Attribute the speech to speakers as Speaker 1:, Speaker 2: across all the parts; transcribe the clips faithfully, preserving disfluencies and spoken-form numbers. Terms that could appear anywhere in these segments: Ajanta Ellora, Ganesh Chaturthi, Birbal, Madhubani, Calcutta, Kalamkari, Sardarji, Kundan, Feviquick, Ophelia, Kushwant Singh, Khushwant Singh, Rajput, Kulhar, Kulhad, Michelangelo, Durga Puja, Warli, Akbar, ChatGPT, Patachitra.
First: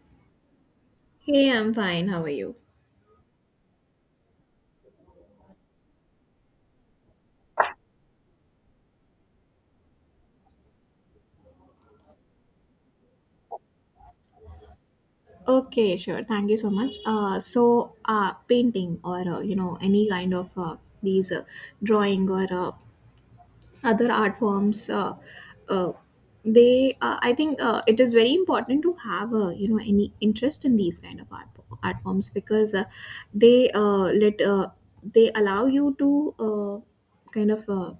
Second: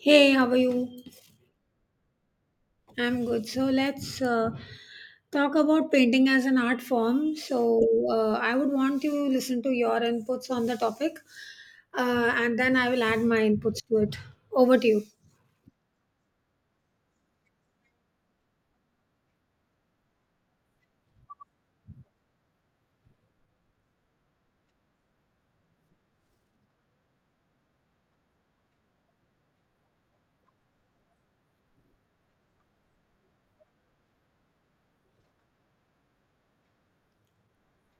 Speaker 1: Hey, how are you?
Speaker 2: Hey, I'm fine. How are you?
Speaker 1: I'm good. So let's uh, talk about painting as an art form. So uh, I would want you to listen to your inputs on the topic, uh, and then I will add my inputs to it. Over to you.
Speaker 2: Okay, sure. Thank you so much. Uh, so, uh, painting or uh, you know any kind of uh, these uh, drawing or uh, other art forms uh, uh, they uh, I think uh, it is very important to have uh, you know any interest in these kind of art, art forms because uh, they uh, let uh, they allow you to uh, kind of uh,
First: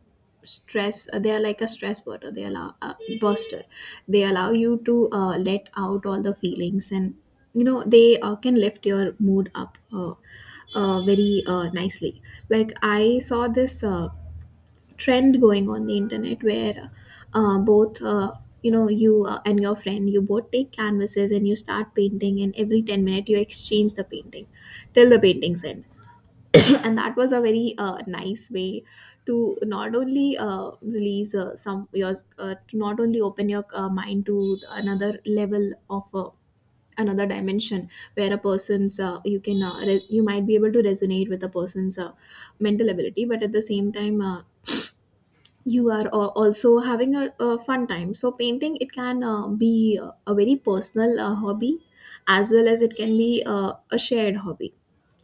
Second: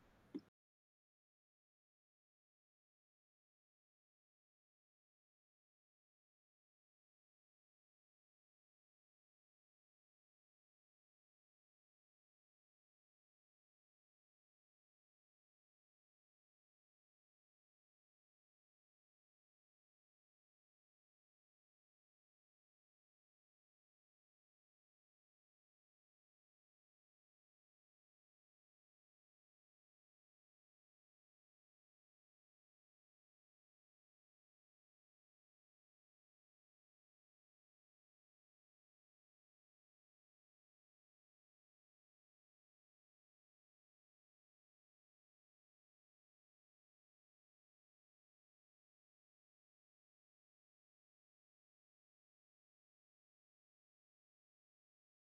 Speaker 2: stress uh, they are like a stress buster they allow uh, buster They allow you to uh, let out all the feelings, and you know they uh, can lift your mood up uh, uh, very uh, nicely. Like, I saw this uh, trend going on the internet where uh, both uh, you know you uh, and your friend, you both take canvases and you start painting, and every ten minutes you exchange the painting till the painting's end. And that was a very uh, nice way to not only uh, release uh, some yours uh, to not only open your uh, mind to another level of uh, another dimension, where a person's uh, you can uh, re- you might be able to resonate with a person's uh, mental ability, but at the same time uh, you are uh, also having a, a fun time. So painting, it can uh, be uh, a very personal uh, hobby, as well as it can be uh, a shared hobby.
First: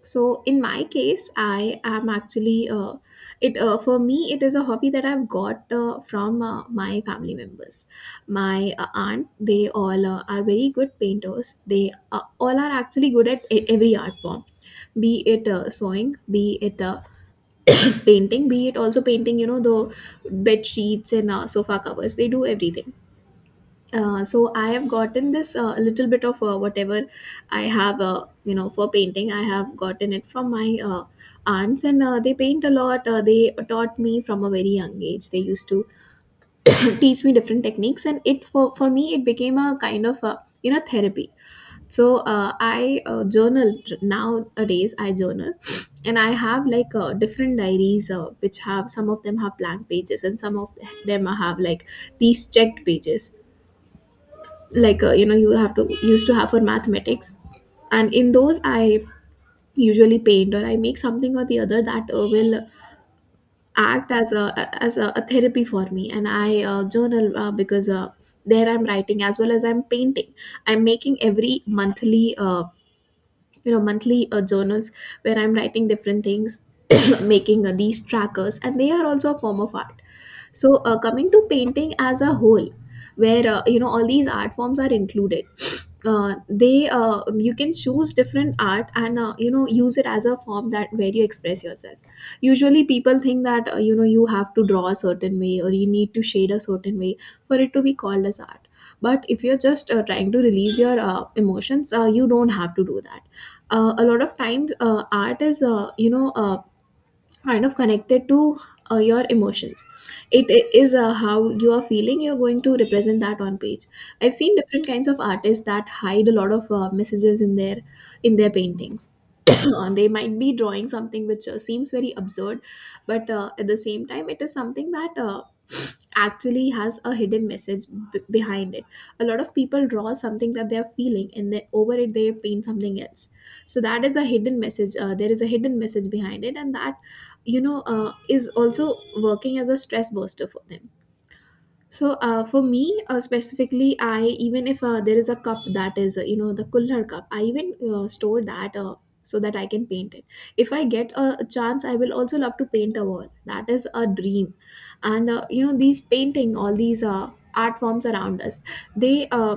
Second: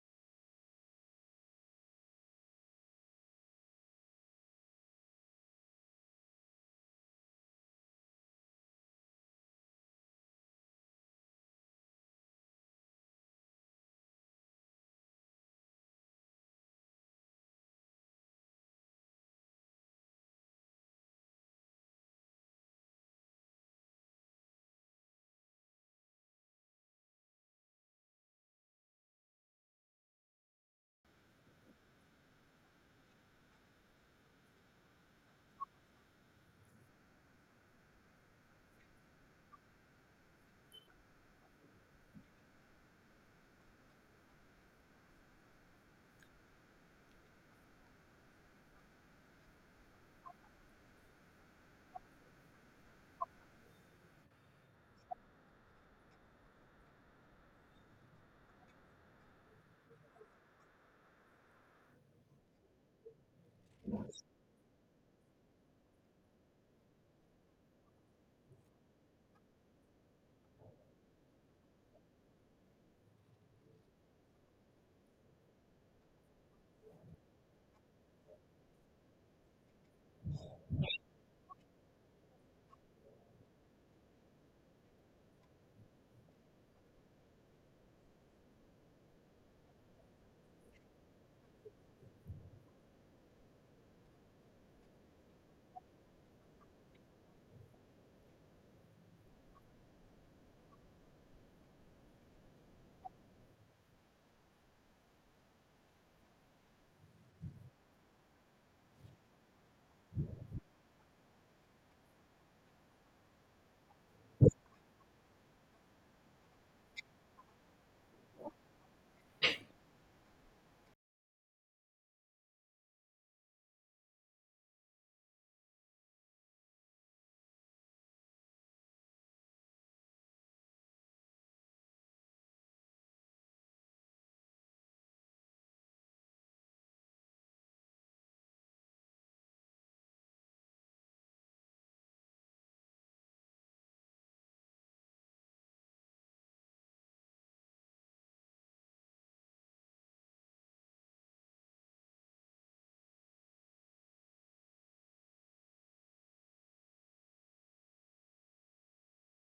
Speaker 2: So in my case, I am actually uh, it uh, for me, it is a hobby that I've got uh, from uh, my family members. My uh, aunt, they all uh, are very good painters. They uh, all are actually good at e- every art form, be it uh, sewing, be it uh, painting, be it also painting, you know, the bed sheets and uh, sofa covers, they do everything. Uh, so I have gotten this uh, little bit of uh, whatever I have uh, you know, for painting, I have gotten it from my uh, aunts, and uh, they paint a lot. Uh, they taught me from a very young age. They used to teach me different techniques, and it for, for me, it became a kind of a, you know, therapy. So uh, i uh, journal. Nowadays I journal, and I have like uh, different diaries uh, which have some of them have blank pages, and some of them have like these checked pages, like uh, you know, you have to used to have for mathematics. And in those I usually paint, or I make something or the other that uh, will act as a as a, a therapy for me. And I uh, journal uh, because uh, there I'm writing as well as I'm painting. I'm making every monthly uh, you know, monthly uh, journals where I'm writing different things, making uh, these trackers, and they are also a form of art. So uh, coming to painting as a whole, where uh, you know, all these art forms are included, uh, they uh, you can choose different art and uh, you know, use it as a form that where you express yourself. Usually people think that uh, you know, you have to draw a certain way, or you need to shade a certain way for it to be called as art. But if you're just uh, trying to release your uh, emotions, uh, you don't have to do that. Uh, a lot of times, uh, art is uh, you know uh, kind of connected to uh, your emotions. It i- is, uh, how you are feeling, you're going to represent that on page. I've seen different kinds of artists that hide a lot of uh, messages in their in their paintings. Uh, they might be drawing something which uh, seems very absurd, but uh, at the same time, it is something that uh, actually has a hidden message b- behind it. A lot of people draw something that they are feeling, and then over it they paint something else. So that is a hidden message. Uh, there is a hidden message behind it, and that, you know, uh, is also working as a stress buster for them. So uh, for me, uh, specifically, I, even if uh, there is a cup that is, uh, you know, the Kulhar cup, I even uh, store that uh, so that I can paint it. If I get a chance, I will also love to paint a wall. That is a dream, and uh, you know, these painting, all these uh, art forms around us, they uh,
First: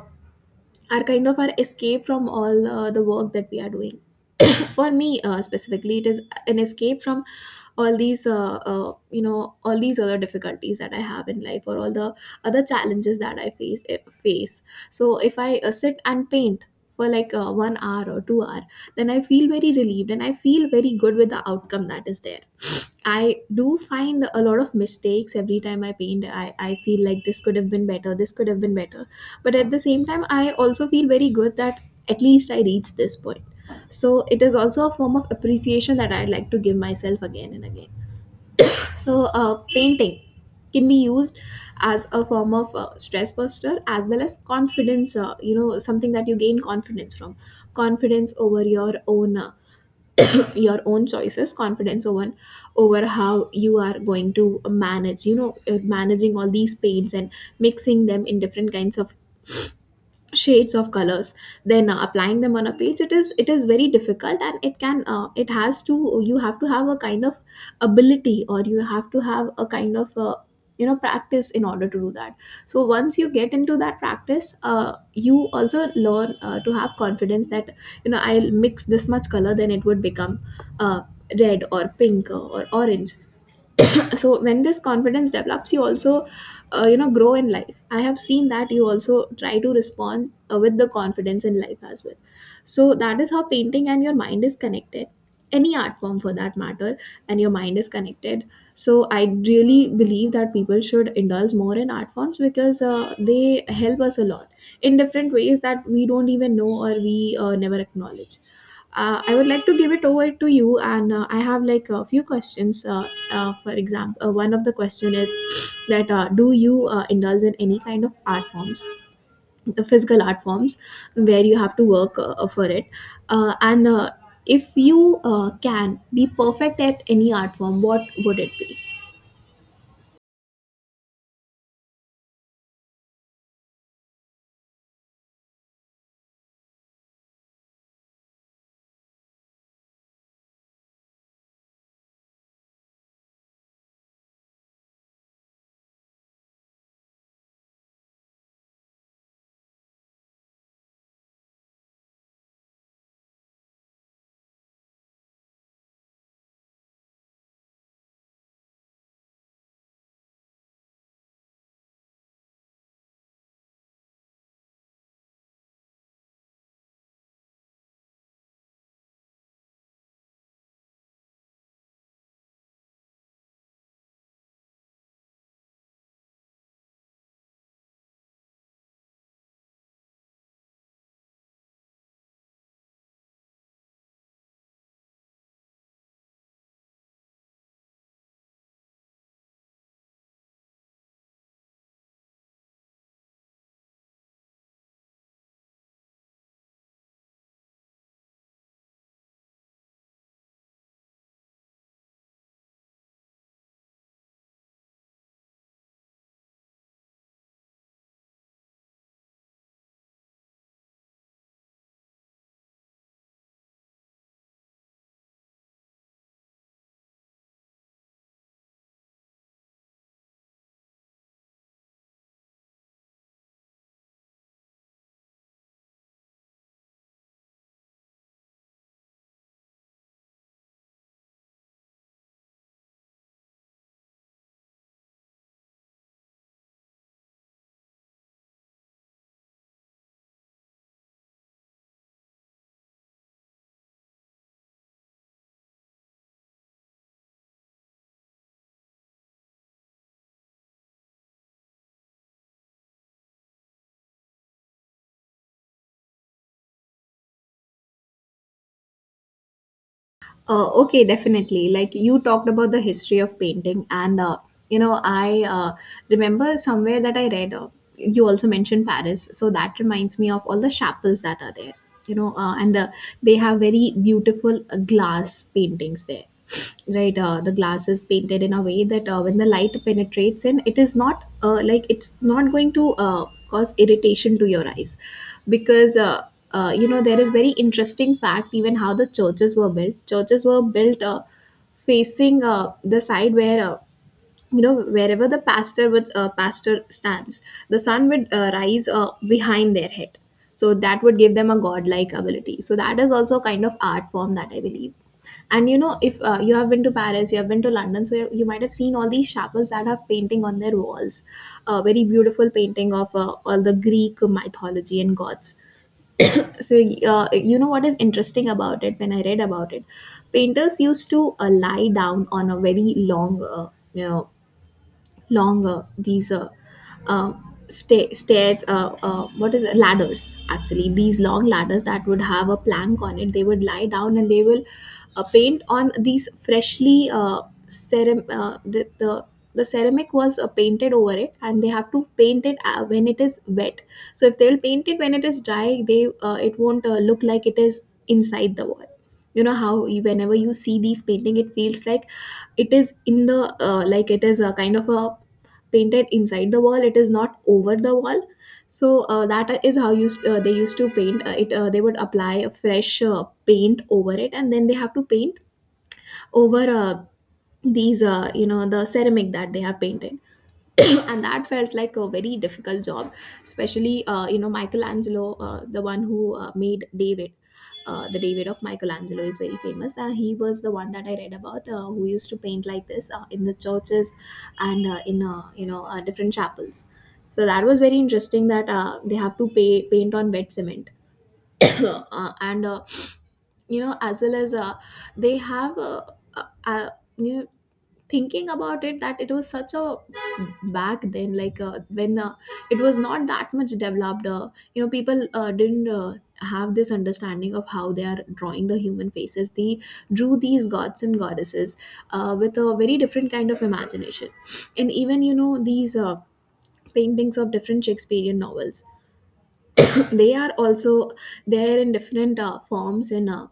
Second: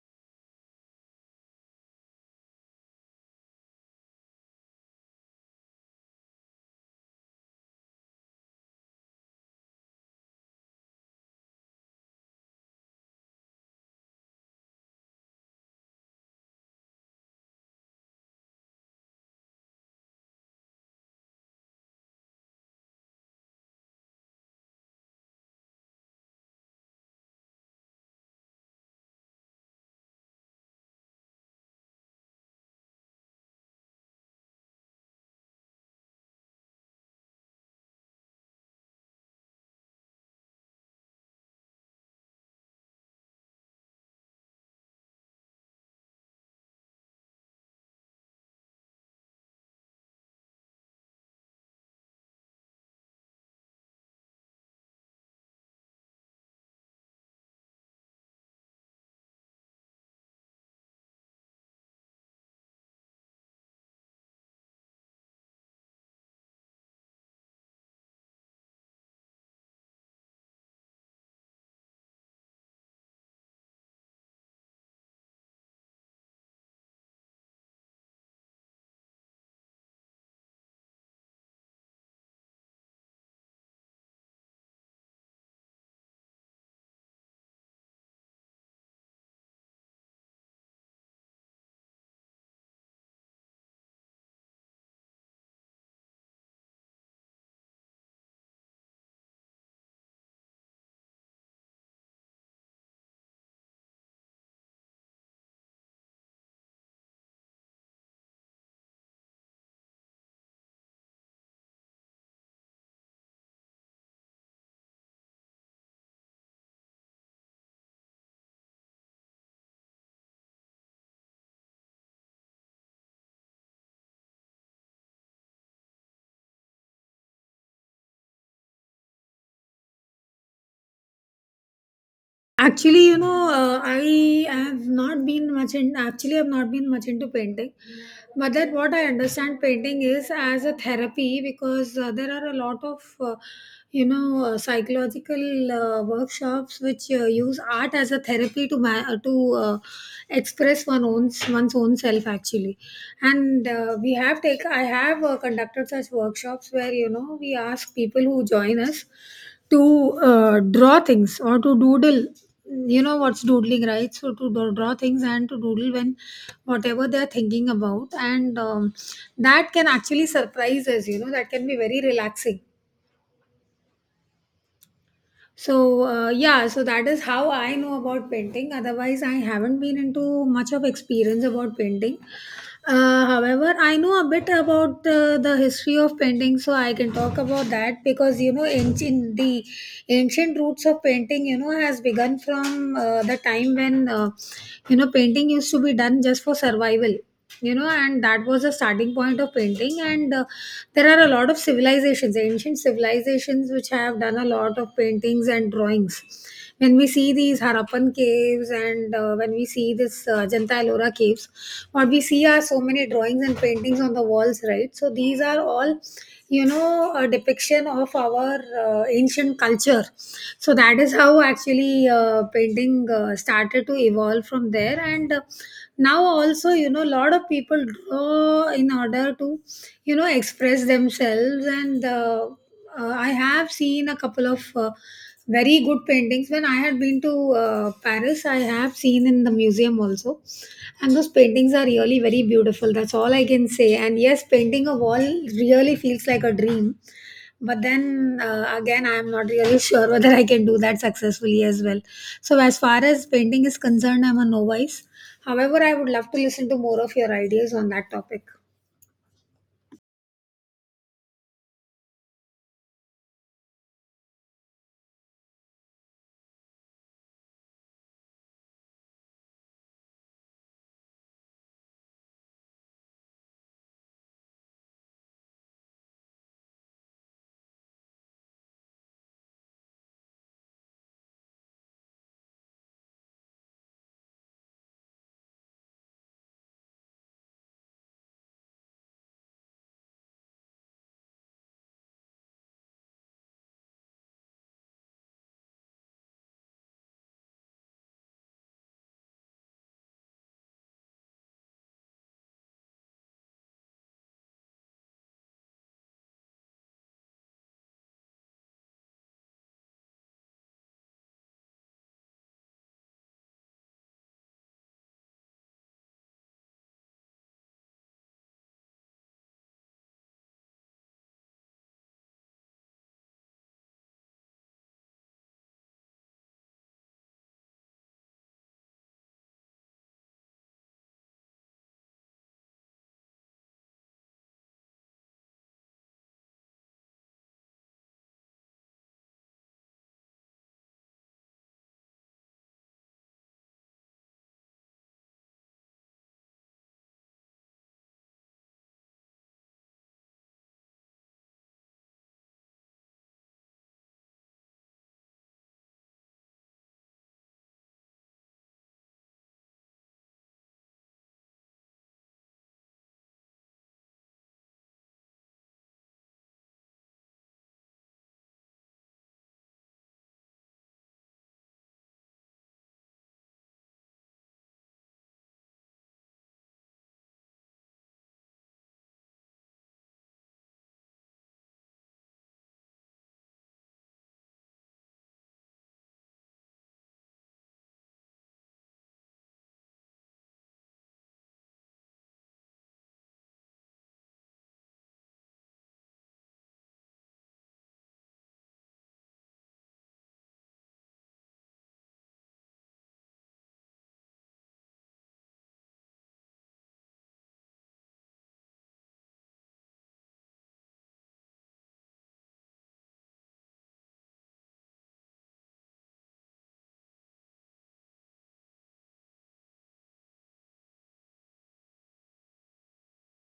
Speaker 2: are kind of our escape from all uh, the work that we are doing. For me, uh, specifically, it is an escape from all these uh, uh, you know, all these other difficulties that I have in life, or all the other challenges that I face eh, face. So if I uh, sit and paint for like uh, one hour or two hour, then I feel very relieved, and I feel very good with the outcome that is there. I do find a lot of mistakes every time I paint. i, I feel like this could have been better this could have been better, but at the same time, I also feel very good that at least I reached this point. So it is also a form of appreciation that I'd like to give myself again and again. So, uh, painting can be used as a form of uh, stress buster, as well as confidence. Uh, you know, something that you gain confidence from, confidence over your own uh, your own choices, confidence over over how you are going to manage. You know, uh, managing all these paints and mixing them in different kinds of shades of colors, then uh, applying them on a page. It is it is very difficult, and it can, uh, it has to you have to have a kind of ability, or you have to have a kind of uh, you know, practice in order to do that. So once you get into that practice, uh, you also learn uh, to have confidence that, you know, I'll mix this much color, then it would become uh, red or pink or orange. So when this confidence develops, you also uh, you know, grow in life. I have seen that you also try to respond uh, with the confidence in life as well. So that is how painting and your mind is connected. Any art form for that matter and your mind is connected. So I really believe that people should indulge more in art forms, because uh, they help us a lot in different ways that we don't even know, or we uh, never acknowledge. Uh, I would like to give it over to you, and uh, I have like a few questions. Uh, uh, for example, uh, one of the question is that uh, do you uh, indulge in any kind of art forms, the physical art forms, where you have to work uh, uh, for it, uh, and uh, if you uh, can be perfect at any art form, what would it be?
Speaker 1: Actually, you know, uh, I have not been much in. Actually, I've not been much into painting, but that what I understand painting is as a therapy because uh, there are a lot of, uh, you know, uh, psychological uh, workshops which uh, use art as a therapy to ma- uh, to uh, express one own one's own self actually, and uh, we have take I have uh, conducted such workshops where you know we ask people who join us to, uh, draw things or to doodle. You know what's doodling, right? So to do- draw things and to doodle when whatever they're thinking about, and um, that can actually surprise us. You know that can be very relaxing. So uh, yeah, so that is how I know about painting. Otherwise, I haven't been into much of experience about painting. Uh, however, I know a bit about uh, the history of painting, so I can talk about that because you know, ancient the ancient roots of painting, you know, has begun from uh, the time when uh, you know painting used to be done just for survival, you know, and that was the starting point of painting. And uh, there are a lot of civilizations ancient civilizations which have done a lot of paintings and drawings. When we see these Harappan caves, and uh, when we see this uh, Ajanta Ellora caves, what we see are so many drawings and paintings on the walls, right? So these are all, you know, a depiction of our uh, ancient culture. So that is how actually uh, painting uh, started to evolve from there. And uh, now also, you know, a lot of people draw in order to, you know, express themselves. And uh, uh, I have seen a couple of uh, very good paintings when I had been to uh, Paris. I have seen in the museum also, and those paintings are really very beautiful. That's all I can say. And yes, painting a wall really feels like a dream, but then uh, again, I am not really sure whether I can do that successfully as well. So as far as painting is concerned, I'm a novice. However, I would love to listen to more of your ideas on that topic.
Speaker 2: Uh, okay, definitely. Like you talked about the history of painting, and uh, you know, I uh, remember somewhere that I read. Uh, you also mentioned Paris, so that reminds me of all the chapels that are there. You know, uh, and the, they have very beautiful uh, glass paintings there, right? Uh, the glass is painted in a way that uh, when the light penetrates in, it is not uh, like, it's not going to uh, cause irritation to your eyes, because. Uh, uh, you know, there is very interesting fact even how the churches were built, churches were built uh, facing uh, the side where uh, you know wherever the pastor would uh, pastor stands, the sun would uh, rise uh, behind their head, so that would give them a godlike ability. So that is also a kind of art form that I believe. And you know if uh, you have been to Paris, you have been to London, so you, you might have seen all these chapels that have painting on their walls, a very beautiful painting of uh, all the Greek mythology and gods. So uh, you know what is interesting about it, when I read about it, painters used to uh, lie down on a very long uh, you know, longer these uh, uh, sta- stairs. Uh, uh, what is it? Ladders. Actually, these long ladders that would have a plank on it. They would lie down and they will uh, paint on these freshly uh, ceram- uh, the, the the ceramic was uh, painted over it, and they have to paint it uh, when it is wet. So if they will paint it when it is dry, they uh, it won't uh, look like it is inside the wall. You know how you, whenever you see these painting, it feels like it is in the uh, like it is a kind of a painted inside the wall, it is not over the wall. So uh, that is how used uh, they used to paint uh, it uh, They would apply a fresh uh, paint over it, and then they have to paint over uh, these uh, you know the ceramic that they have painted. And that felt like a very difficult job. Especially uh, you know Michelangelo, uh, the one who uh, made David. Uh, the David of Michelangelo is very famous. Uh, he was the one that I read about, uh, who used to paint like this uh, in the churches and uh, in uh, you know uh, different chapels. So that was very interesting, that uh, they have to pay, paint on wet cement. uh, and uh, you know as well as uh, they have uh, uh, uh, you know thinking about it, that it was such a back then, like uh, when uh, it was not that much developed. Uh, you know people uh, didn't uh, have this understanding of how they are drawing the human faces. They drew these gods and goddesses uh, with a very different kind of imagination. And even you know these uh, paintings of different Shakespearean novels, they are also there in different uh, forms and uh,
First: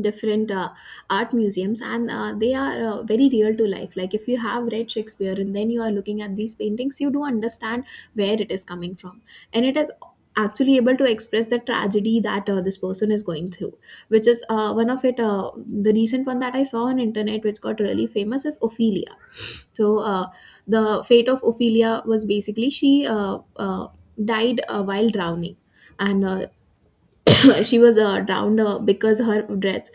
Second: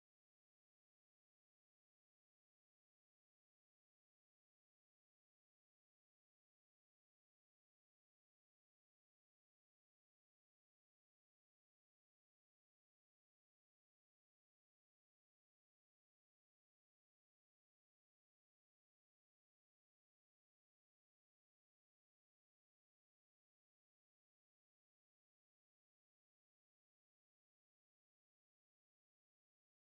Speaker 2: different uh, art museums, and uh, they are uh, very real to life. Like if you have read Shakespeare and then you are looking at these paintings, you do understand where it is coming from, and it is actually able to express the tragedy that uh, this person is going through. Which is uh, one of it uh, the recent one that I saw on internet, which got really famous, is Ophelia. So uh, the fate of Ophelia was basically, she uh, uh, died uh, while drowning. And uh, She was uh, drowned uh, because her dress,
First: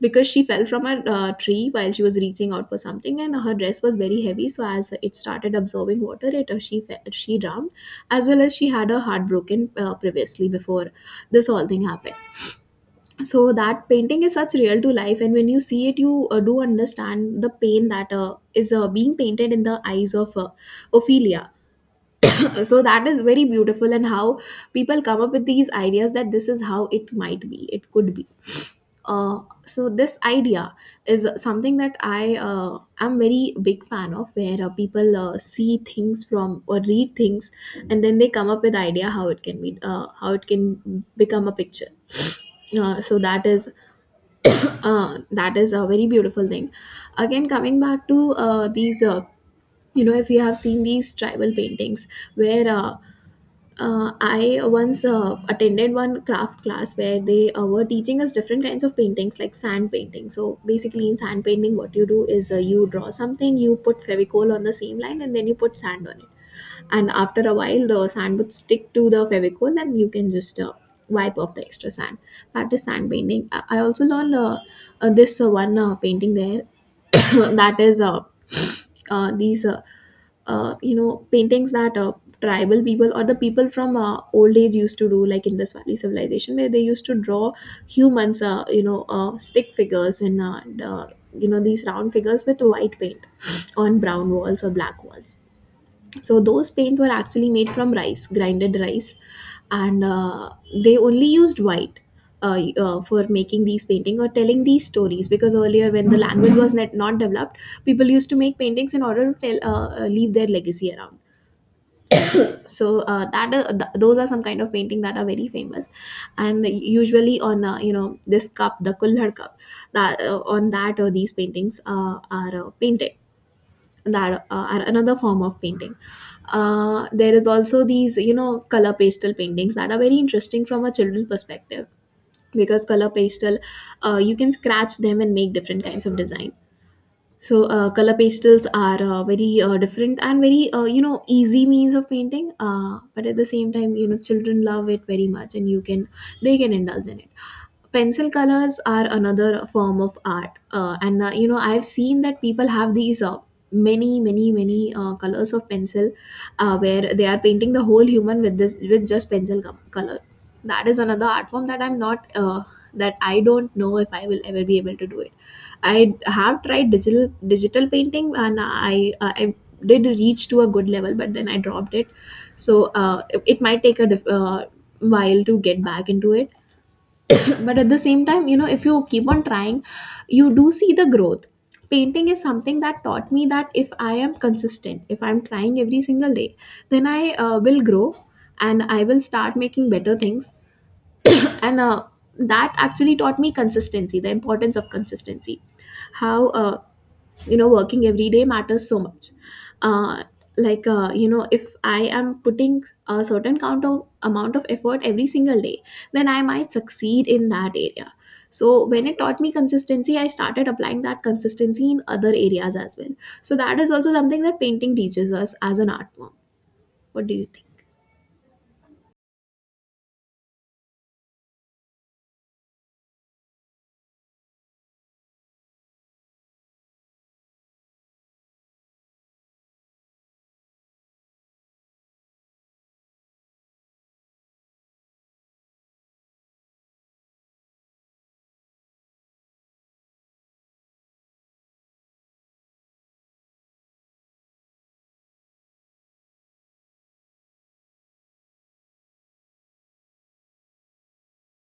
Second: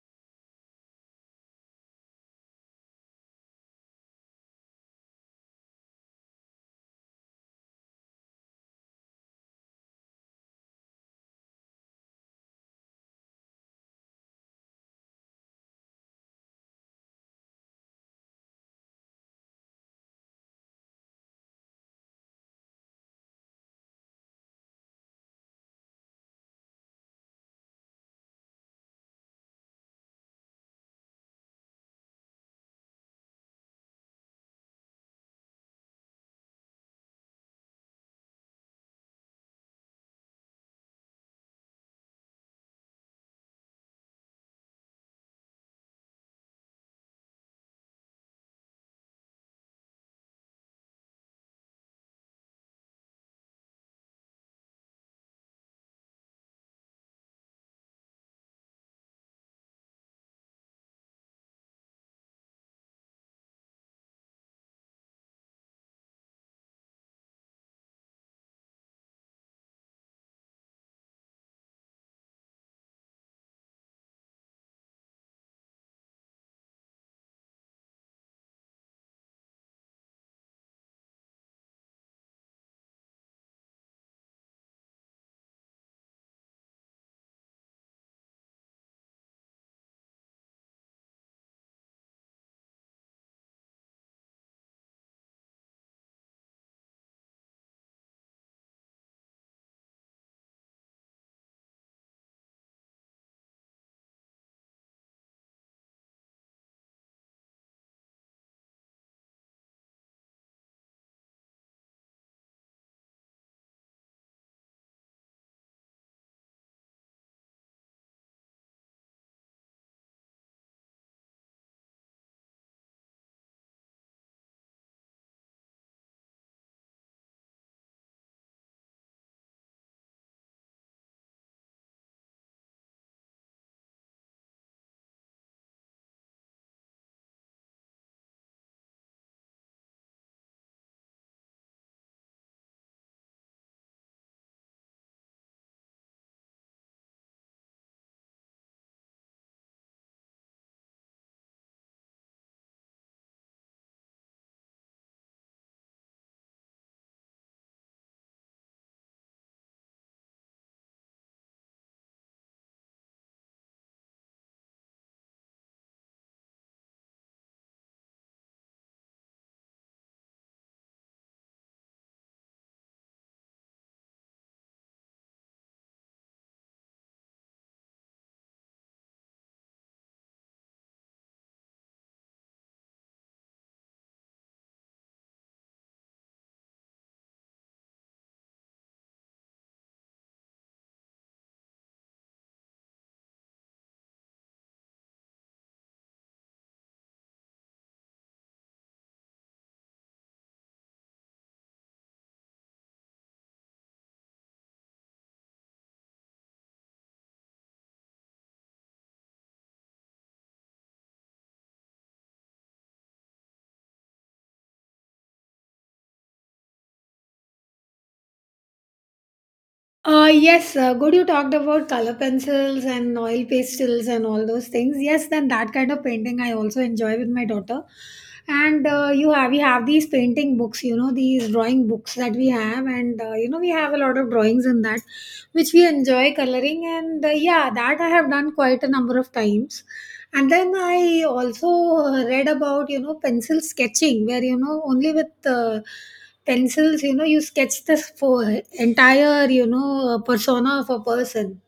Speaker 2: because she fell from a uh, tree while she was reaching out for something, and her dress was very heavy, so as it started absorbing water, it uh, she fe- she drowned. As well as, she had her heart broken uh, previously before this whole thing happened. So that painting is such real to life, and when you see it, you uh, do understand the pain that uh, is uh, being painted in the eyes of uh, Ophelia. So that is very beautiful, and how people come up with these ideas that this is how it might be, it could be. uh, so this idea is something that I uh, am very big fan of, where uh, people uh, see things from or read things, and then they come up with idea how it can be, uh, how it can become a picture. Uh, so that is uh, that is a very beautiful thing. Again, coming back to uh, these. Uh, you know, If you have seen these tribal paintings, where uh, uh, I once uh, attended one craft class where they uh, were teaching us different kinds of paintings, like sand painting. So basically, in sand painting, what you do is, uh, you draw something, you put fevicol on the same line, and then you put sand on it, and after a while the sand would stick to the fevicol, and you can just uh, wipe off the extra sand. That is sand painting. i, I also learned uh, uh, this uh, one uh, painting there. That is uh, uh, these uh, uh, you know paintings that uh, tribal people or the people from uh, old age used to do, like in this valley civilization where they used to draw humans, uh, you know uh, stick figures, and uh, and, uh, you know these round figures with white paint on brown walls or black walls. So those paint were actually made from rice, grinded rice. And uh, They only used white uh, uh, for making these painting, or telling these stories, because earlier when the language was net not developed, people used to make paintings in order to tell, uh, uh, leave their legacy around. So uh, that uh, th- those are some kind of painting that are very famous, and usually on uh, you know this cup, the kulhad cup, that uh, on that uh, these paintings uh, are uh, painted, that uh, are another form of painting. Uh, there is also these, you know, color pastel paintings that are very interesting from a children's perspective, because color pastel, uh, you can scratch them and make different kinds of design. So uh, color pastels are uh, very uh, different and very, uh, you know, easy means of painting, uh, but at the same time, you know, children love it very much, and you can they can indulge in it. Pencil colors are another form of art, uh, and uh, you know, I've seen that people have these uh, many many many uh, colors of pencil, uh, where they are painting the whole human with this with just pencil com- color. That is another art form that I'm not uh, that I don't know if I will ever be able to do it. I have tried digital digital painting, and i uh, I did reach to a good level, but then I dropped it. So uh, it, it might take a diff- uh, while to get back into it. But at the same time, you know, if you keep on trying, you do see the growth. Painting is something that taught me that if I am consistent, if I'm trying every single day, then i uh, will grow, and I will start making better things. And uh, That actually taught me consistency, the importance of consistency, how, uh, you know working every day matters so much. uh, like uh, you know if I am putting a certain count of amount of effort every single day, then I might succeed in that area. So when it taught me consistency, I started applying that consistency in other areas as well. So that is also something that painting teaches us as an art form. What do you think?
Speaker 1: Uh, yes, uh, good. You talked about color pencils and oil pastels and all those things. Yes, then that kind of painting I also enjoy with my daughter. And uh, you have we have these painting books, you know, these drawing books that we have, and uh, you know we have a lot of drawings in that, which we enjoy coloring. And uh, yeah, that I have done quite a number of times. And then I also read about, you know, pencil sketching, where, you know, only with uh, pencils, you know, you sketch this for entire, you know, uh, persona of a person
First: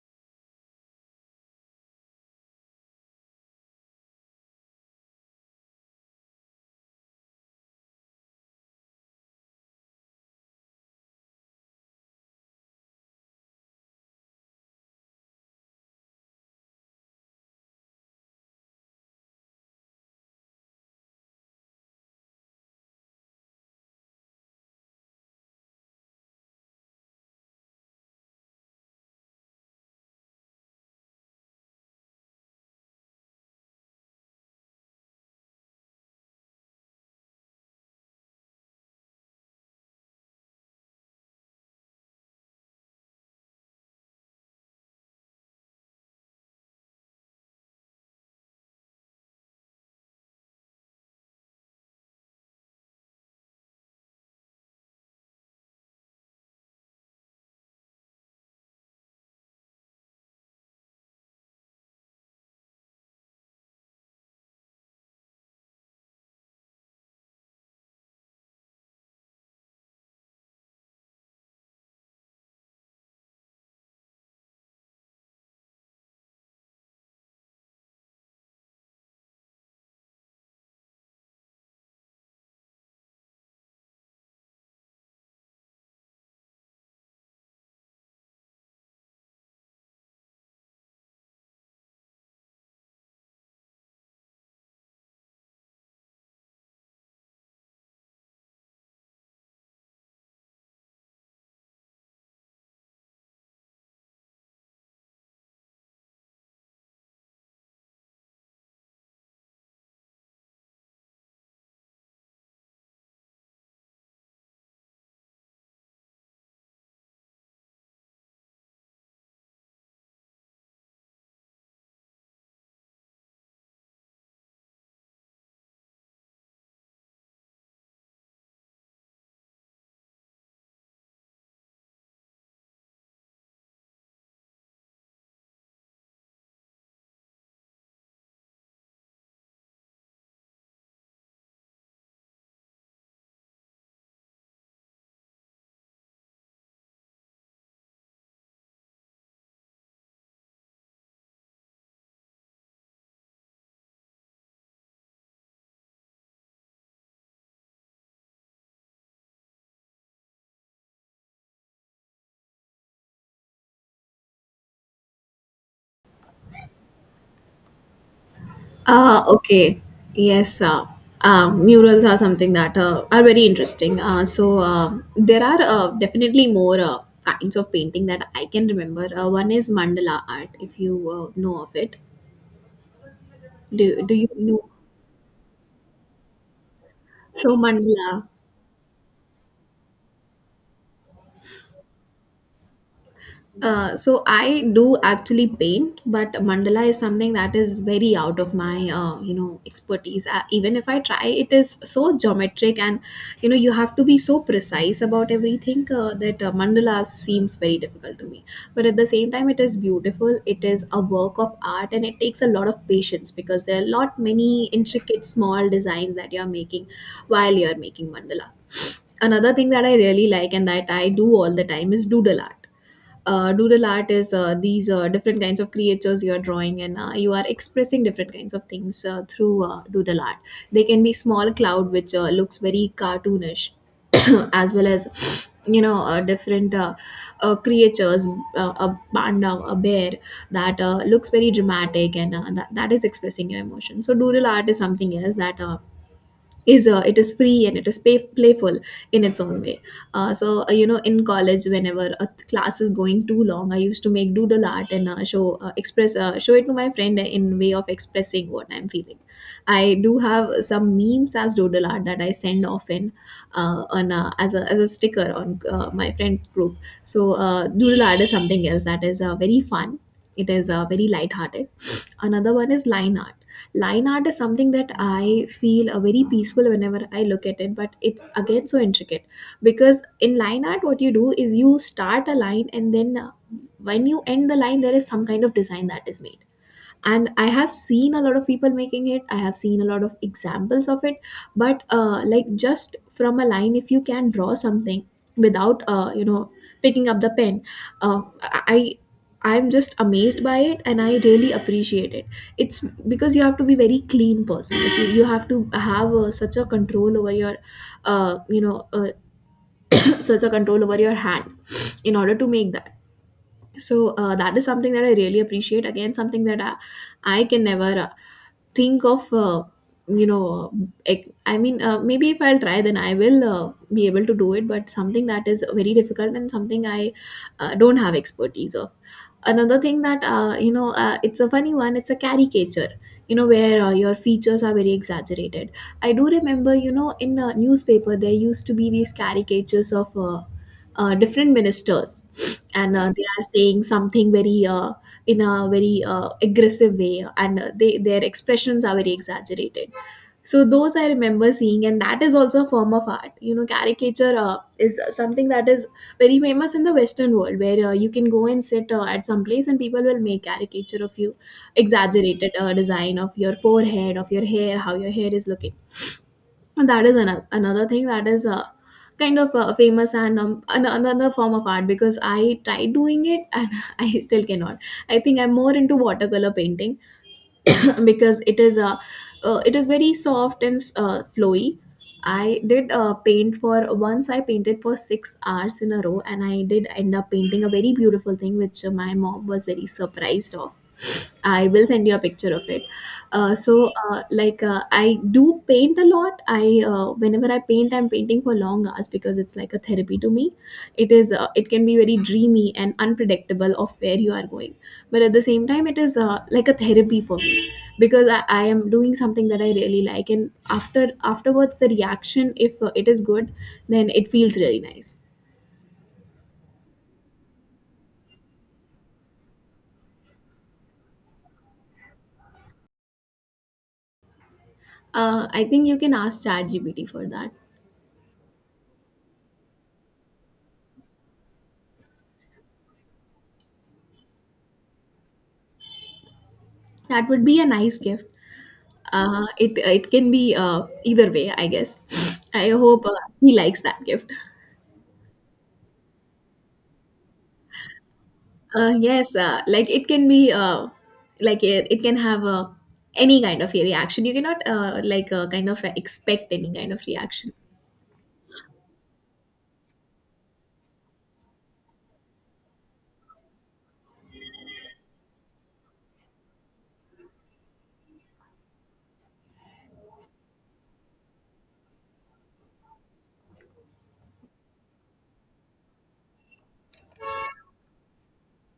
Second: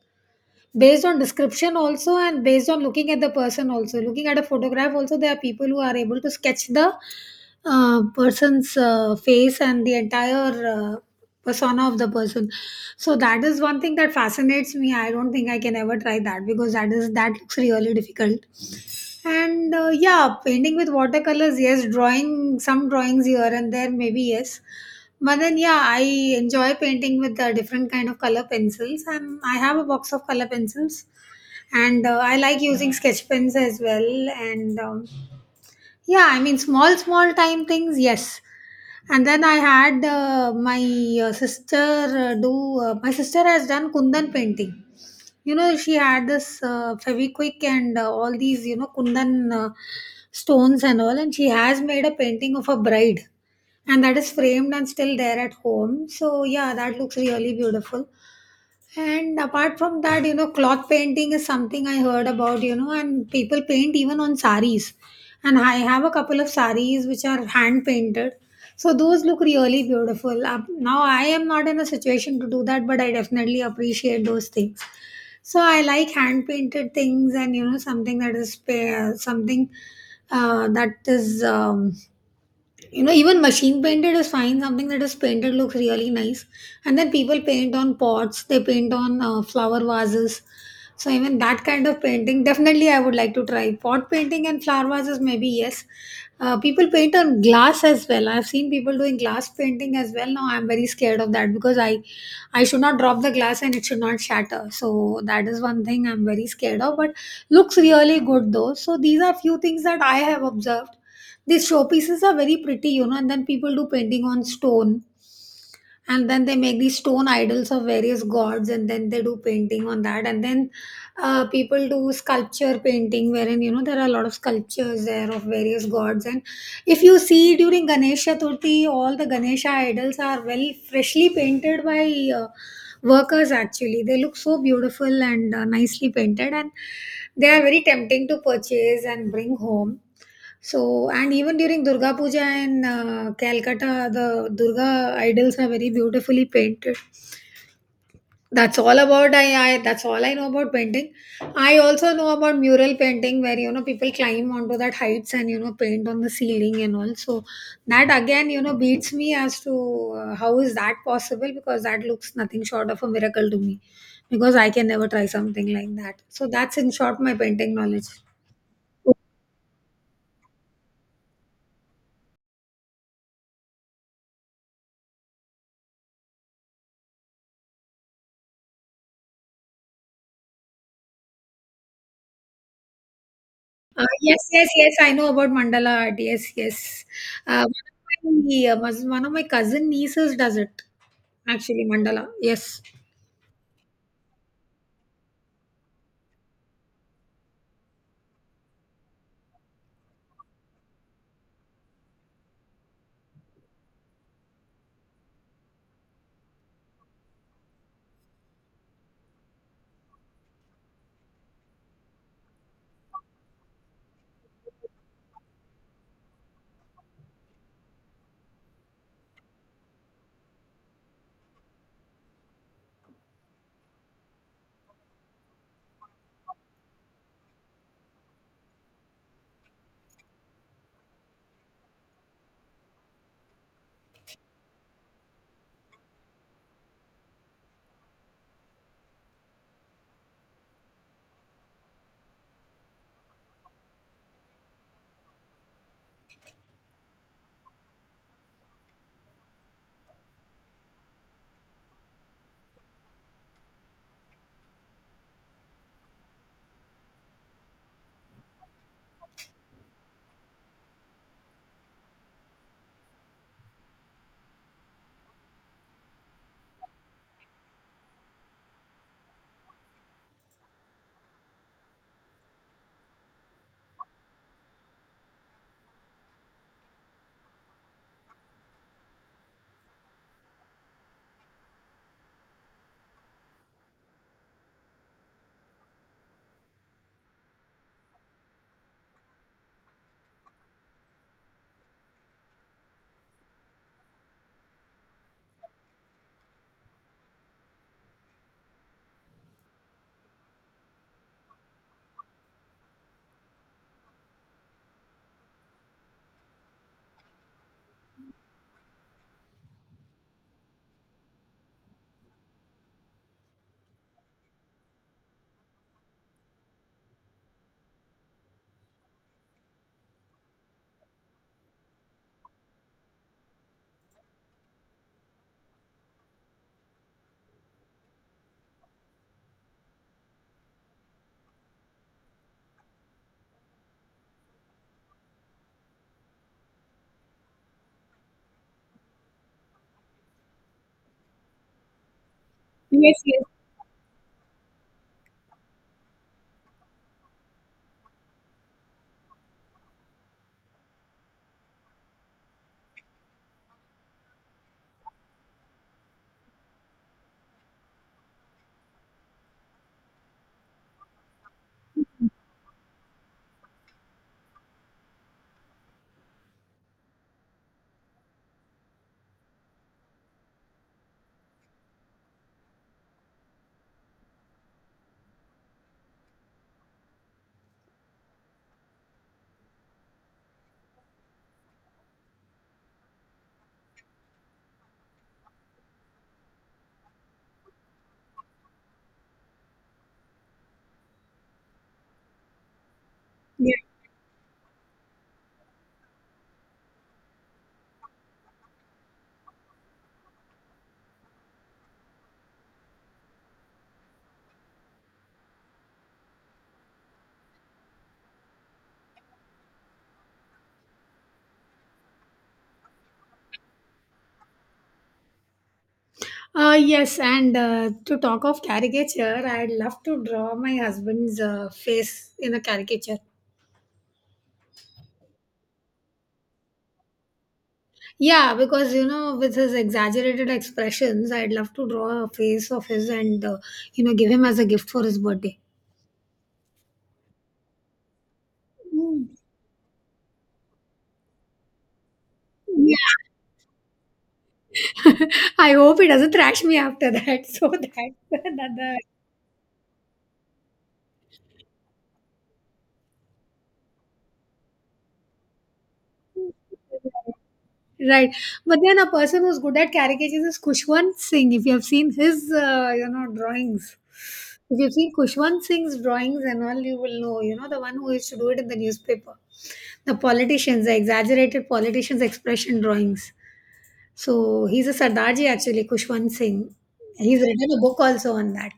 Speaker 1: based on description also and based on looking at the person also. Looking at a photograph also, there are people who are able to sketch the uh, person's uh, face and the entire uh, persona of the person. So that is one thing that fascinates me. I don't think I can ever try that because that is that looks really difficult. And uh, yeah, painting with watercolors, yes, drawing some drawings here and there, maybe yes. But then yeah, I enjoy painting with the different kind of color pencils, and I have a box of color pencils, and uh, I like using sketch pens as well. And um, yeah, I mean small, small time things, yes. And then I had uh, my uh, sister uh, do. Uh, my sister has done kundan painting. You know, she had this uh, Feviquick and uh, all these, you know, Kundan uh, stones and all, and she has made a painting of a bride, and that is framed and still there at home. So, yeah, that looks really beautiful. And apart from that, you know, cloth painting is something I heard about, you know, and people paint even on saris. And I have a couple of saris which are hand painted. So those look really beautiful. Uh, Now I am not in a situation to do that, but I definitely appreciate those things. So I like hand painted things and, you know, something that is pa- something uh, that is. Um, you know, even machine painted is fine. Something that is painted looks really nice. And then people paint on pots, they paint on uh, flower vases. So even that kind of painting, definitely I would like to try pot painting and flower vases, maybe yes. Uh, people paint on glass as well. I've seen people doing glass painting as well. Now I'm very scared of that because i I should not drop the glass and it should not shatter. So that is one thing I'm very scared of, but looks really good though. So these are few things that I have observed. These showpieces are very pretty, you know, and then people do painting on stone. And then they make these stone idols of various gods, and then they do painting on that. And then uh, people do sculpture painting, wherein you know there are a lot of sculptures there of various gods. And if you see during Ganesh Chaturthi, all the Ganesha idols are well freshly painted by uh, workers. Actually, they look so beautiful and uh, nicely painted, and they are very tempting to purchase and bring home. So, and even during Durga Puja in uh, Calcutta, the Durga idols are very beautifully painted. That's all about I, I. That's all I know about painting. I also know about mural painting, where you know people climb onto that heights and you know paint on the ceiling and all. So that again, you know, beats me as to uh, how is that possible because that looks nothing short of a miracle to me because I can never try something like that. So that's in short my painting knowledge.
Speaker 2: Uh, okay. Yes. Uh, uh, murals are something that uh, are very interesting. Uh, so uh, there are uh, definitely more uh, kinds of painting that I can remember. Uh, one is mandala art, if you uh, know of it.
Speaker 1: Uh,
Speaker 2: Do Do you
Speaker 1: yes, yes,
Speaker 2: know?
Speaker 1: yes. I know about mandala art. Yes, yes.
Speaker 2: Show
Speaker 1: Uh,
Speaker 2: mandala.
Speaker 1: one of my, uh, mus- one of my cousin nieces does it actually. Mandala. Yes.
Speaker 2: Uh, so I do actually paint, but mandala is something that is very out of my, uh, you know expertise. Uh, even if I try, it is so geometric, and you know you have to be so precise about everything, uh, that uh, mandala seems very difficult to me. But at the same time, it is beautiful. It is a work of art, and it takes a lot of patience, because there are a lot many intricate small designs that you are making while you are making mandala. Another thing that I really like and that I do all the time is doodle art. Uh, doodle art is uh, these uh, different kinds of creatures you are drawing, and uh, you are expressing different kinds of things uh, through uh, doodle art. They can be small cloud which uh, looks very cartoonish, as well as you know uh, different uh, uh, creatures, uh, a panda, a bear, that uh, looks very dramatic, and uh, that, that is expressing your emotion. So doodle art is something else that uh, is uh, it is free, and it is pay- playful in its own way. Uh, so uh, you know, in college, whenever a th- class is going too long, I used to make doodle art and uh, show uh, express uh, show it to my friend, in way of expressing what I'm feeling. I do have some memes as doodle art that I send often uh, on uh, as, a, as a sticker on uh, my friend group. So uh, doodle art is something else that is uh, very fun. It is uh, very light-hearted. Another one is line art. Line art is something that I feel a very peaceful whenever I look at it, but it's again so intricate, because in line art what you do is you start a line, and then uh, when you end the line, there is some kind of design that is made. And I have seen a lot of people making it, I have seen a lot of examples of it, but uh, like just from a line, if you can draw something without, uh, you know picking up the pen, uh, i I'm just amazed by it, and I really appreciate it. It's because you have to be very clean person, if you, you have to have uh, such a control over your uh, you know uh, such a control over your hand in order to make that. So uh, that is something that I really appreciate. Again, something that i, I can never uh, think of, uh, you know uh, ec- i mean uh, maybe if I'll try, then I will uh, be able to do it, but something that is very difficult and something I uh, don't have expertise of. Another thing that uh, you know uh, it's a funny one, it's a caricature, you know, where uh, your features are very exaggerated. I do remember, you know, in a newspaper there used to be these caricatures of uh, uh, different ministers, and uh,
Speaker 1: Yes,
Speaker 2: they
Speaker 1: yes.
Speaker 2: are saying something very uh, in a very uh, aggressive way, and uh, they their expressions are very exaggerated. So those I remember seeing, and that is also a form of art. You know, caricature uh, is something that is very famous in the Western world, where uh, you can go and sit uh, at some place and people will make caricature of you, exaggerated uh, design of your forehead, of your hair, how your hair is looking. And that is another another thing that is uh, kind of uh, famous, and um, an- another form of art, because I tried doing it and I still cannot. I think I'm more into watercolor painting because it is a uh, it is very soft and uh, flowy. I did uh, paint for once. I painted for six hours in a row, and I did end up painting a very beautiful thing which uh, my mom was very surprised of. I will send you a picture of it. Uh,
Speaker 1: Yeah.
Speaker 2: so, uh, like, uh, I do paint a lot. I uh, Whenever I paint, I'm painting for long hours because it's like a therapy to me. It is. Uh, it can be very dreamy and unpredictable of where you are going, but at the same time, it is uh, like a therapy for me because I, I am doing something that I really like, and after afterwards, the reaction, if uh, it is good, then it feels really nice.
Speaker 1: Uh, yes, and uh, to talk of caricature, I'd love to draw my husband's uh, face in a caricature.
Speaker 2: Uh, I think you can ask ChatGPT for that.
Speaker 1: Yeah, because you know, with his exaggerated expressions, I'd love to draw a face of his and uh, you know, give him as a gift for his birthday.
Speaker 2: That would be a nice gift.
Speaker 1: Mm.
Speaker 2: Uh, it it can be uh, either way, I guess. I hope uh,
Speaker 1: Yeah.
Speaker 2: he likes that gift.
Speaker 1: I hope he doesn't thrash me after that, so that, that
Speaker 2: Uh,
Speaker 1: the
Speaker 2: yes, uh, like it can be uh, like it, it can have uh, any kind of a reaction. You cannot uh, like uh, kind of expect any kind of reaction.
Speaker 1: Right. But then a person who's good at caricatures is Kushwant Singh. If you have seen his, uh, you know, drawings, if you've seen Kushwant Singh's drawings and all, you will know, you know, the one who used to do it in the newspaper. The politicians, the exaggerated politicians' expression drawings. So he's a Sardarji actually, Kushwant Singh. He's written a book also on that.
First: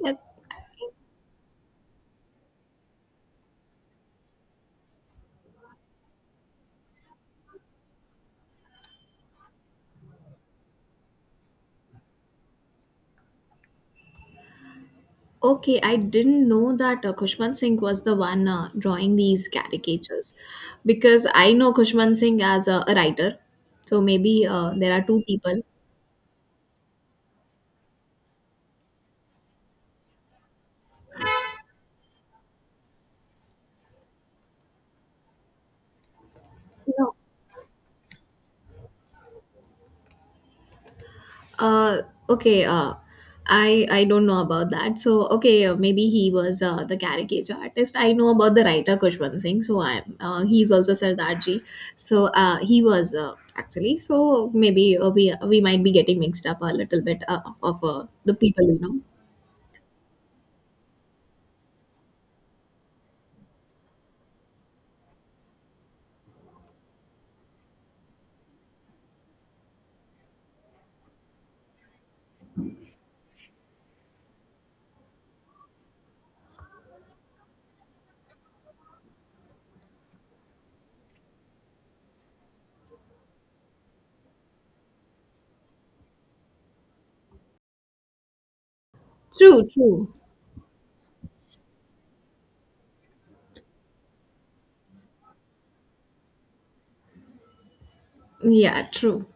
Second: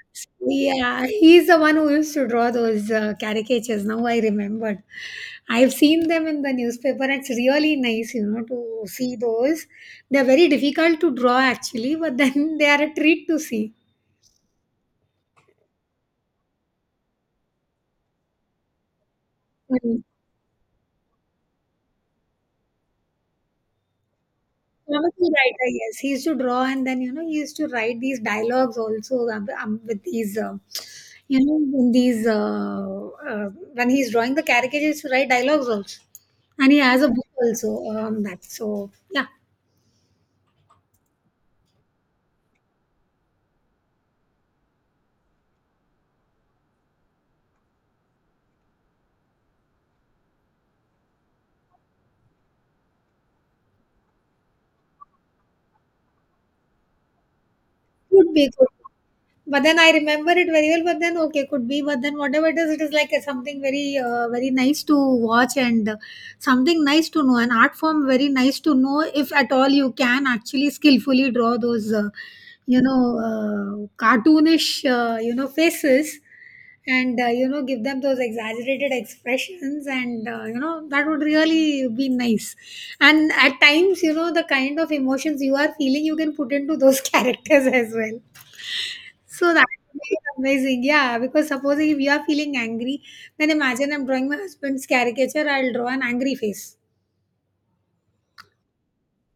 Speaker 2: Yeah.
Speaker 1: Yeah, he's the one who used to draw those uh, caricatures. Now I remembered. I've seen them in the newspaper. It's really nice, you know, to see those. They're very difficult to draw actually, but then they are a treat to see.
Speaker 2: Okay, I didn't know that uh, Khushwant Singh was the one uh, drawing these
Speaker 1: Mm.
Speaker 2: caricatures, because I know Khushwant Singh as a, a writer. So maybe uh, there are two
Speaker 1: Comical
Speaker 2: people.
Speaker 1: writer, yes, he used to draw, and then you know he used to write these dialogues also um, um, with these, uh, you know, in these uh, uh, when he's drawing the caricatures, he used to write dialogues also, and he has a
Speaker 2: No.
Speaker 1: book also on that. So yeah,
Speaker 2: Uh, okay. Uh, I I don't know about that. So okay, uh, maybe he was uh, the caricature artist. I know about the writer Kushwant Singh. So I uh, he's also Sardarji. So uh, he was uh, actually. So maybe uh, we uh, we might be getting mixed up a little bit uh, of uh,
Speaker 1: would
Speaker 2: the
Speaker 1: be
Speaker 2: people,
Speaker 1: good.
Speaker 2: you know.
Speaker 1: But then I remember it very well. But then okay, could be. But then whatever it is, it is like a, something very, uh, very nice to watch and uh, something nice to know. An art form, very nice to know if at all you can actually skillfully draw those, uh, you know, uh, cartoonish, uh, you know, faces, and uh, you know, give them those exaggerated expressions, and uh, you know, that would really be nice. And at times, you know, the kind of emotions you are feeling, you can put into those characters as well, so that
Speaker 2: True. True.
Speaker 1: is amazing. Yeah, because supposing if you are feeling angry, then imagine I'm drawing my husband's caricature, I'll draw an angry face.
Speaker 2: Yeah. True.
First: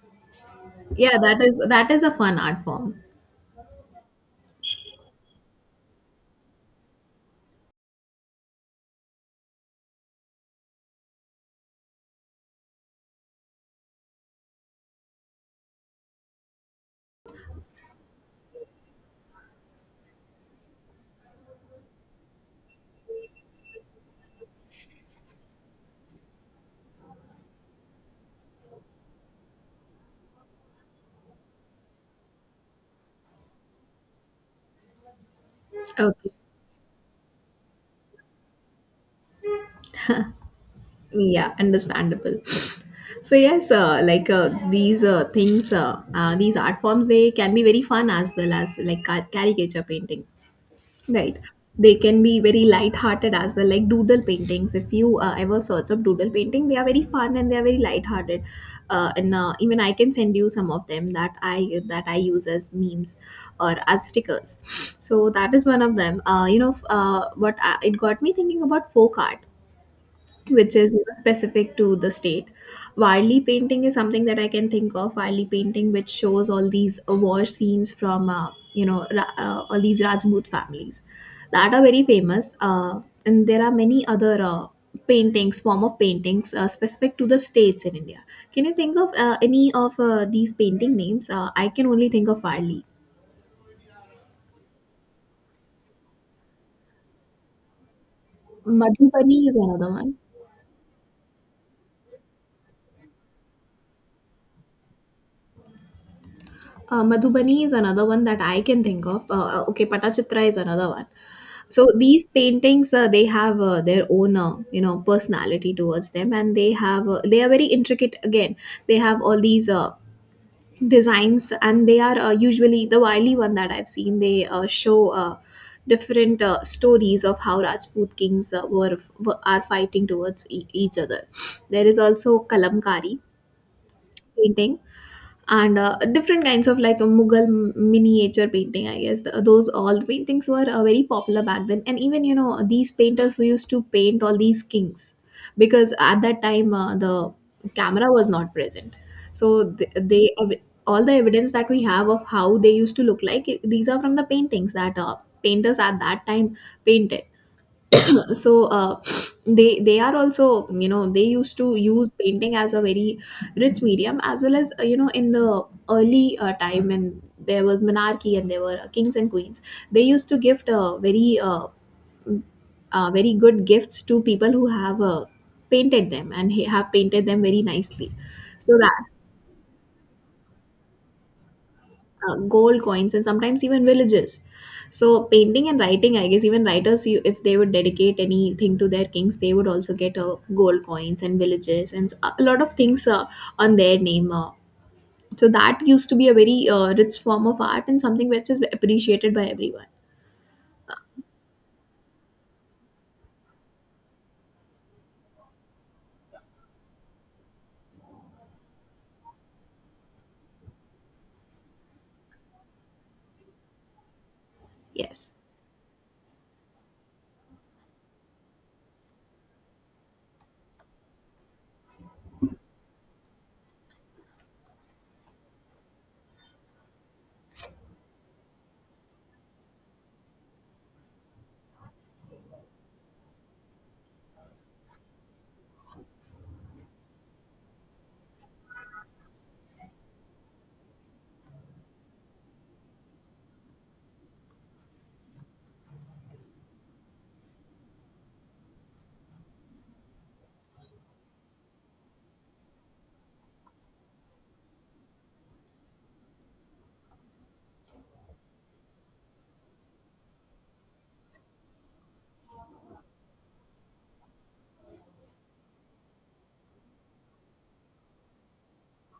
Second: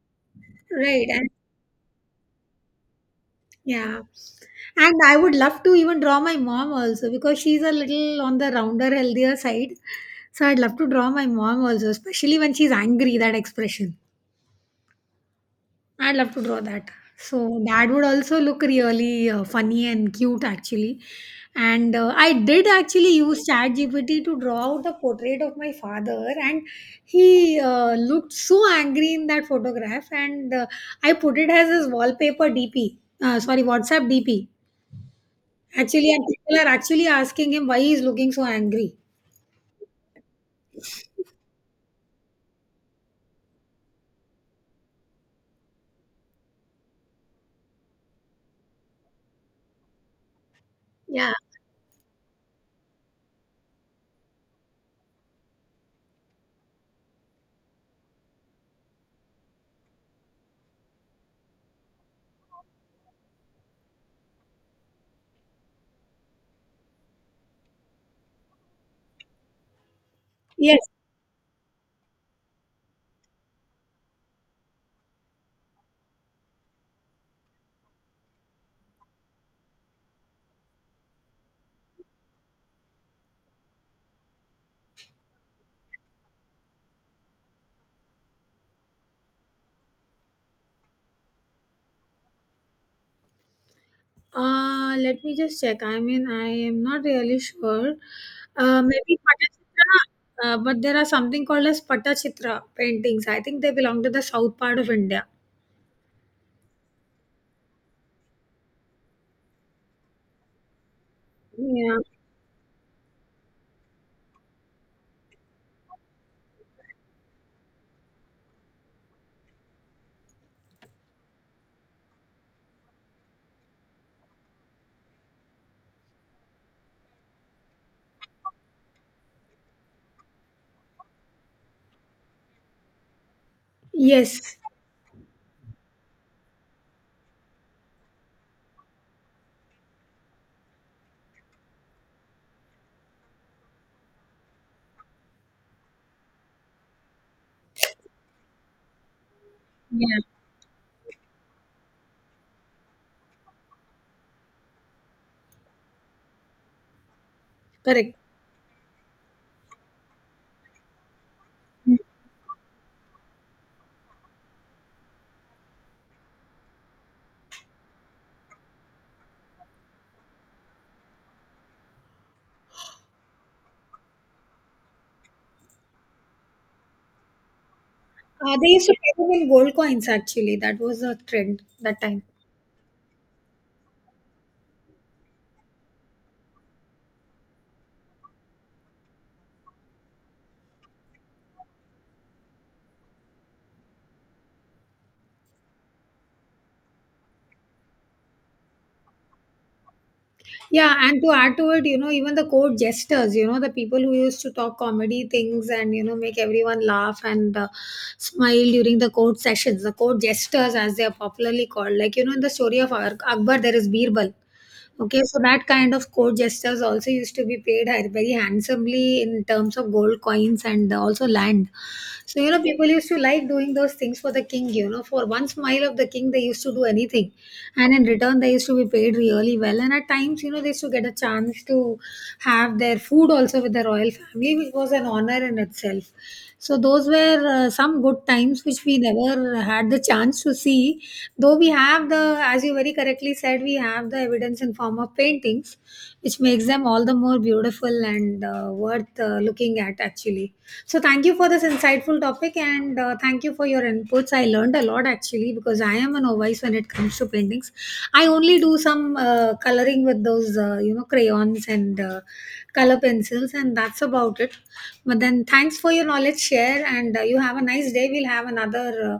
Speaker 1: Right.
Speaker 2: Yeah.
Speaker 1: And
Speaker 2: That is that is a fun art form.
Speaker 1: yeah. And I would love to even draw my mom also because she's a little on the rounder, healthier side. So I'd love to draw my mom also, especially when she's angry, that expression. I would love to draw that. So that would also look really uh, funny and cute, actually. And uh, I did actually use ChatGPT to draw out a portrait of my father, and he uh, looked so angry in that photograph. And uh, I put it as his wallpaper D P. Uh, sorry, WhatsApp D P. Actually, and
Speaker 2: Okay.
Speaker 1: people are actually asking him why he's looking so angry.
Speaker 2: Yeah, understandable. So yes, uh, like uh, these uh, things, uh, uh, these art forms, they can be very fun as well, as like car- caricature painting, right? They can be very light-hearted as well, like doodle paintings. If you uh, ever search up doodle painting, they are very fun and they are very light-hearted. Uh, and uh, Even I can send you some of them that I that I use as memes or as stickers. So that is one of them. Uh, you know, f- uh, what I, it got me thinking about folk art, which
Speaker 1: Yes.
Speaker 2: is, you know, specific to the state. Warli painting is something that I can think of. Warli painting, which shows all these uh, war scenes from uh, you know ra- uh, all these Rajput families that are very famous. Uh, and there are many other uh, paintings, form of paintings uh, specific to the states in India. Can you think of uh, any of uh, these painting names? Uh, I can only think of Warli.
Speaker 1: Uh, let me just check. I mean, I am not really sure. Uh, maybe
Speaker 2: Madhubani is another
Speaker 1: Patachitra,
Speaker 2: one.
Speaker 1: uh, but there are something called as Patachitra paintings. I think they belong to the south part of India.
Speaker 2: Uh, Madhubani is another one that I can think of. Uh, okay, Patachitra is another one. So
Speaker 1: Yeah.
Speaker 2: these paintings, uh, they have uh, their own, uh, you know, personality towards them, and they have uh, they are very intricate. Again, they have all these uh, designs, and they are uh, usually the Wiley one that I've seen. They uh, show uh, different uh, stories of how Rajput kings uh, were, were are fighting towards e- each other. There is also Kalamkari
Speaker 1: Yes.
Speaker 2: painting, and uh, different kinds of, like, a Mughal m- miniature painting, I guess. Th- those all the paintings were uh, very popular back then, and even, you know, these painters who used to paint all these kings, because at that time uh, the camera was not present, so th-
Speaker 1: Yeah.
Speaker 2: they ev- all the evidence that we have of how they used to look like, i- these are from the paintings that uh, painters at that time painted.
Speaker 1: Correct.
Speaker 2: So uh, they they are also, you know, they used to use painting as a very rich medium, as well as uh, you know, in the early uh, time when there was monarchy and there were uh, kings and queens, they used to gift uh, very uh, mm, uh, very good gifts to people who have uh, painted them and he- have painted them very nicely.
Speaker 1: Uh, they
Speaker 2: So
Speaker 1: used to
Speaker 2: that
Speaker 1: pay them in gold coins actually. That was a trend that time.
Speaker 2: uh, gold coins and sometimes even villages. So painting and writing, I guess, even writers, you, if they would dedicate anything to their kings, they would also get uh, gold coins and villages and s- a lot of things uh, on their name. Uh, so that used to be a very uh, rich form of art, and something which is appreciated by everyone.
Speaker 1: Yeah, and to add to it, you know, even the court jesters, you know, the people who used to talk comedy things and, you know, make everyone laugh and uh, smile during the court sessions, the court jesters, as they are popularly called. Like, you know, in the story of Ak- Akbar, there is Birbal. Okay,
Speaker 2: Yes.
Speaker 1: so that kind of court gestures also used to be paid ha- very handsomely in terms of gold coins and also land. So, you know, people used to like doing those things for the king, you know, for one smile of the king, they used to do anything. And in return, they used to be paid really well. And at times, you know, they used to get a chance to have their food also with the royal family, which was an honor in itself. So those were uh, some good times which we never had the chance to see. Though we have the, as you very correctly said, we have the evidence in form of paintings, which makes them all the more beautiful and uh, worth uh, looking at actually. So thank you for this insightful topic and uh, thank you for your inputs. I learned a lot actually because I am a novice when it comes to paintings. I only do some uh, coloring with those uh, you know crayons and uh, color pencils and that's about it. But then, thanks for your knowledge share, and uh, you have a nice day. We'll have another uh,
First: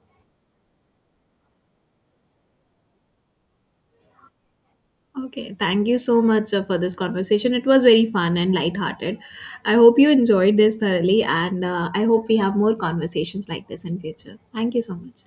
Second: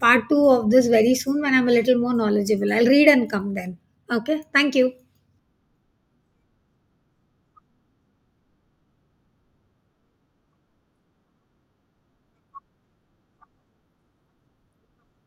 Speaker 1: part two of this very soon when I'm a little more knowledgeable. I'll read and come then. Okay, thank you.
Speaker 2: Okay, thank you so much uh, for this conversation. It was very fun and light-hearted. I hope you enjoyed this thoroughly, and uh, I hope we have more conversations like this in future. Thank you so much.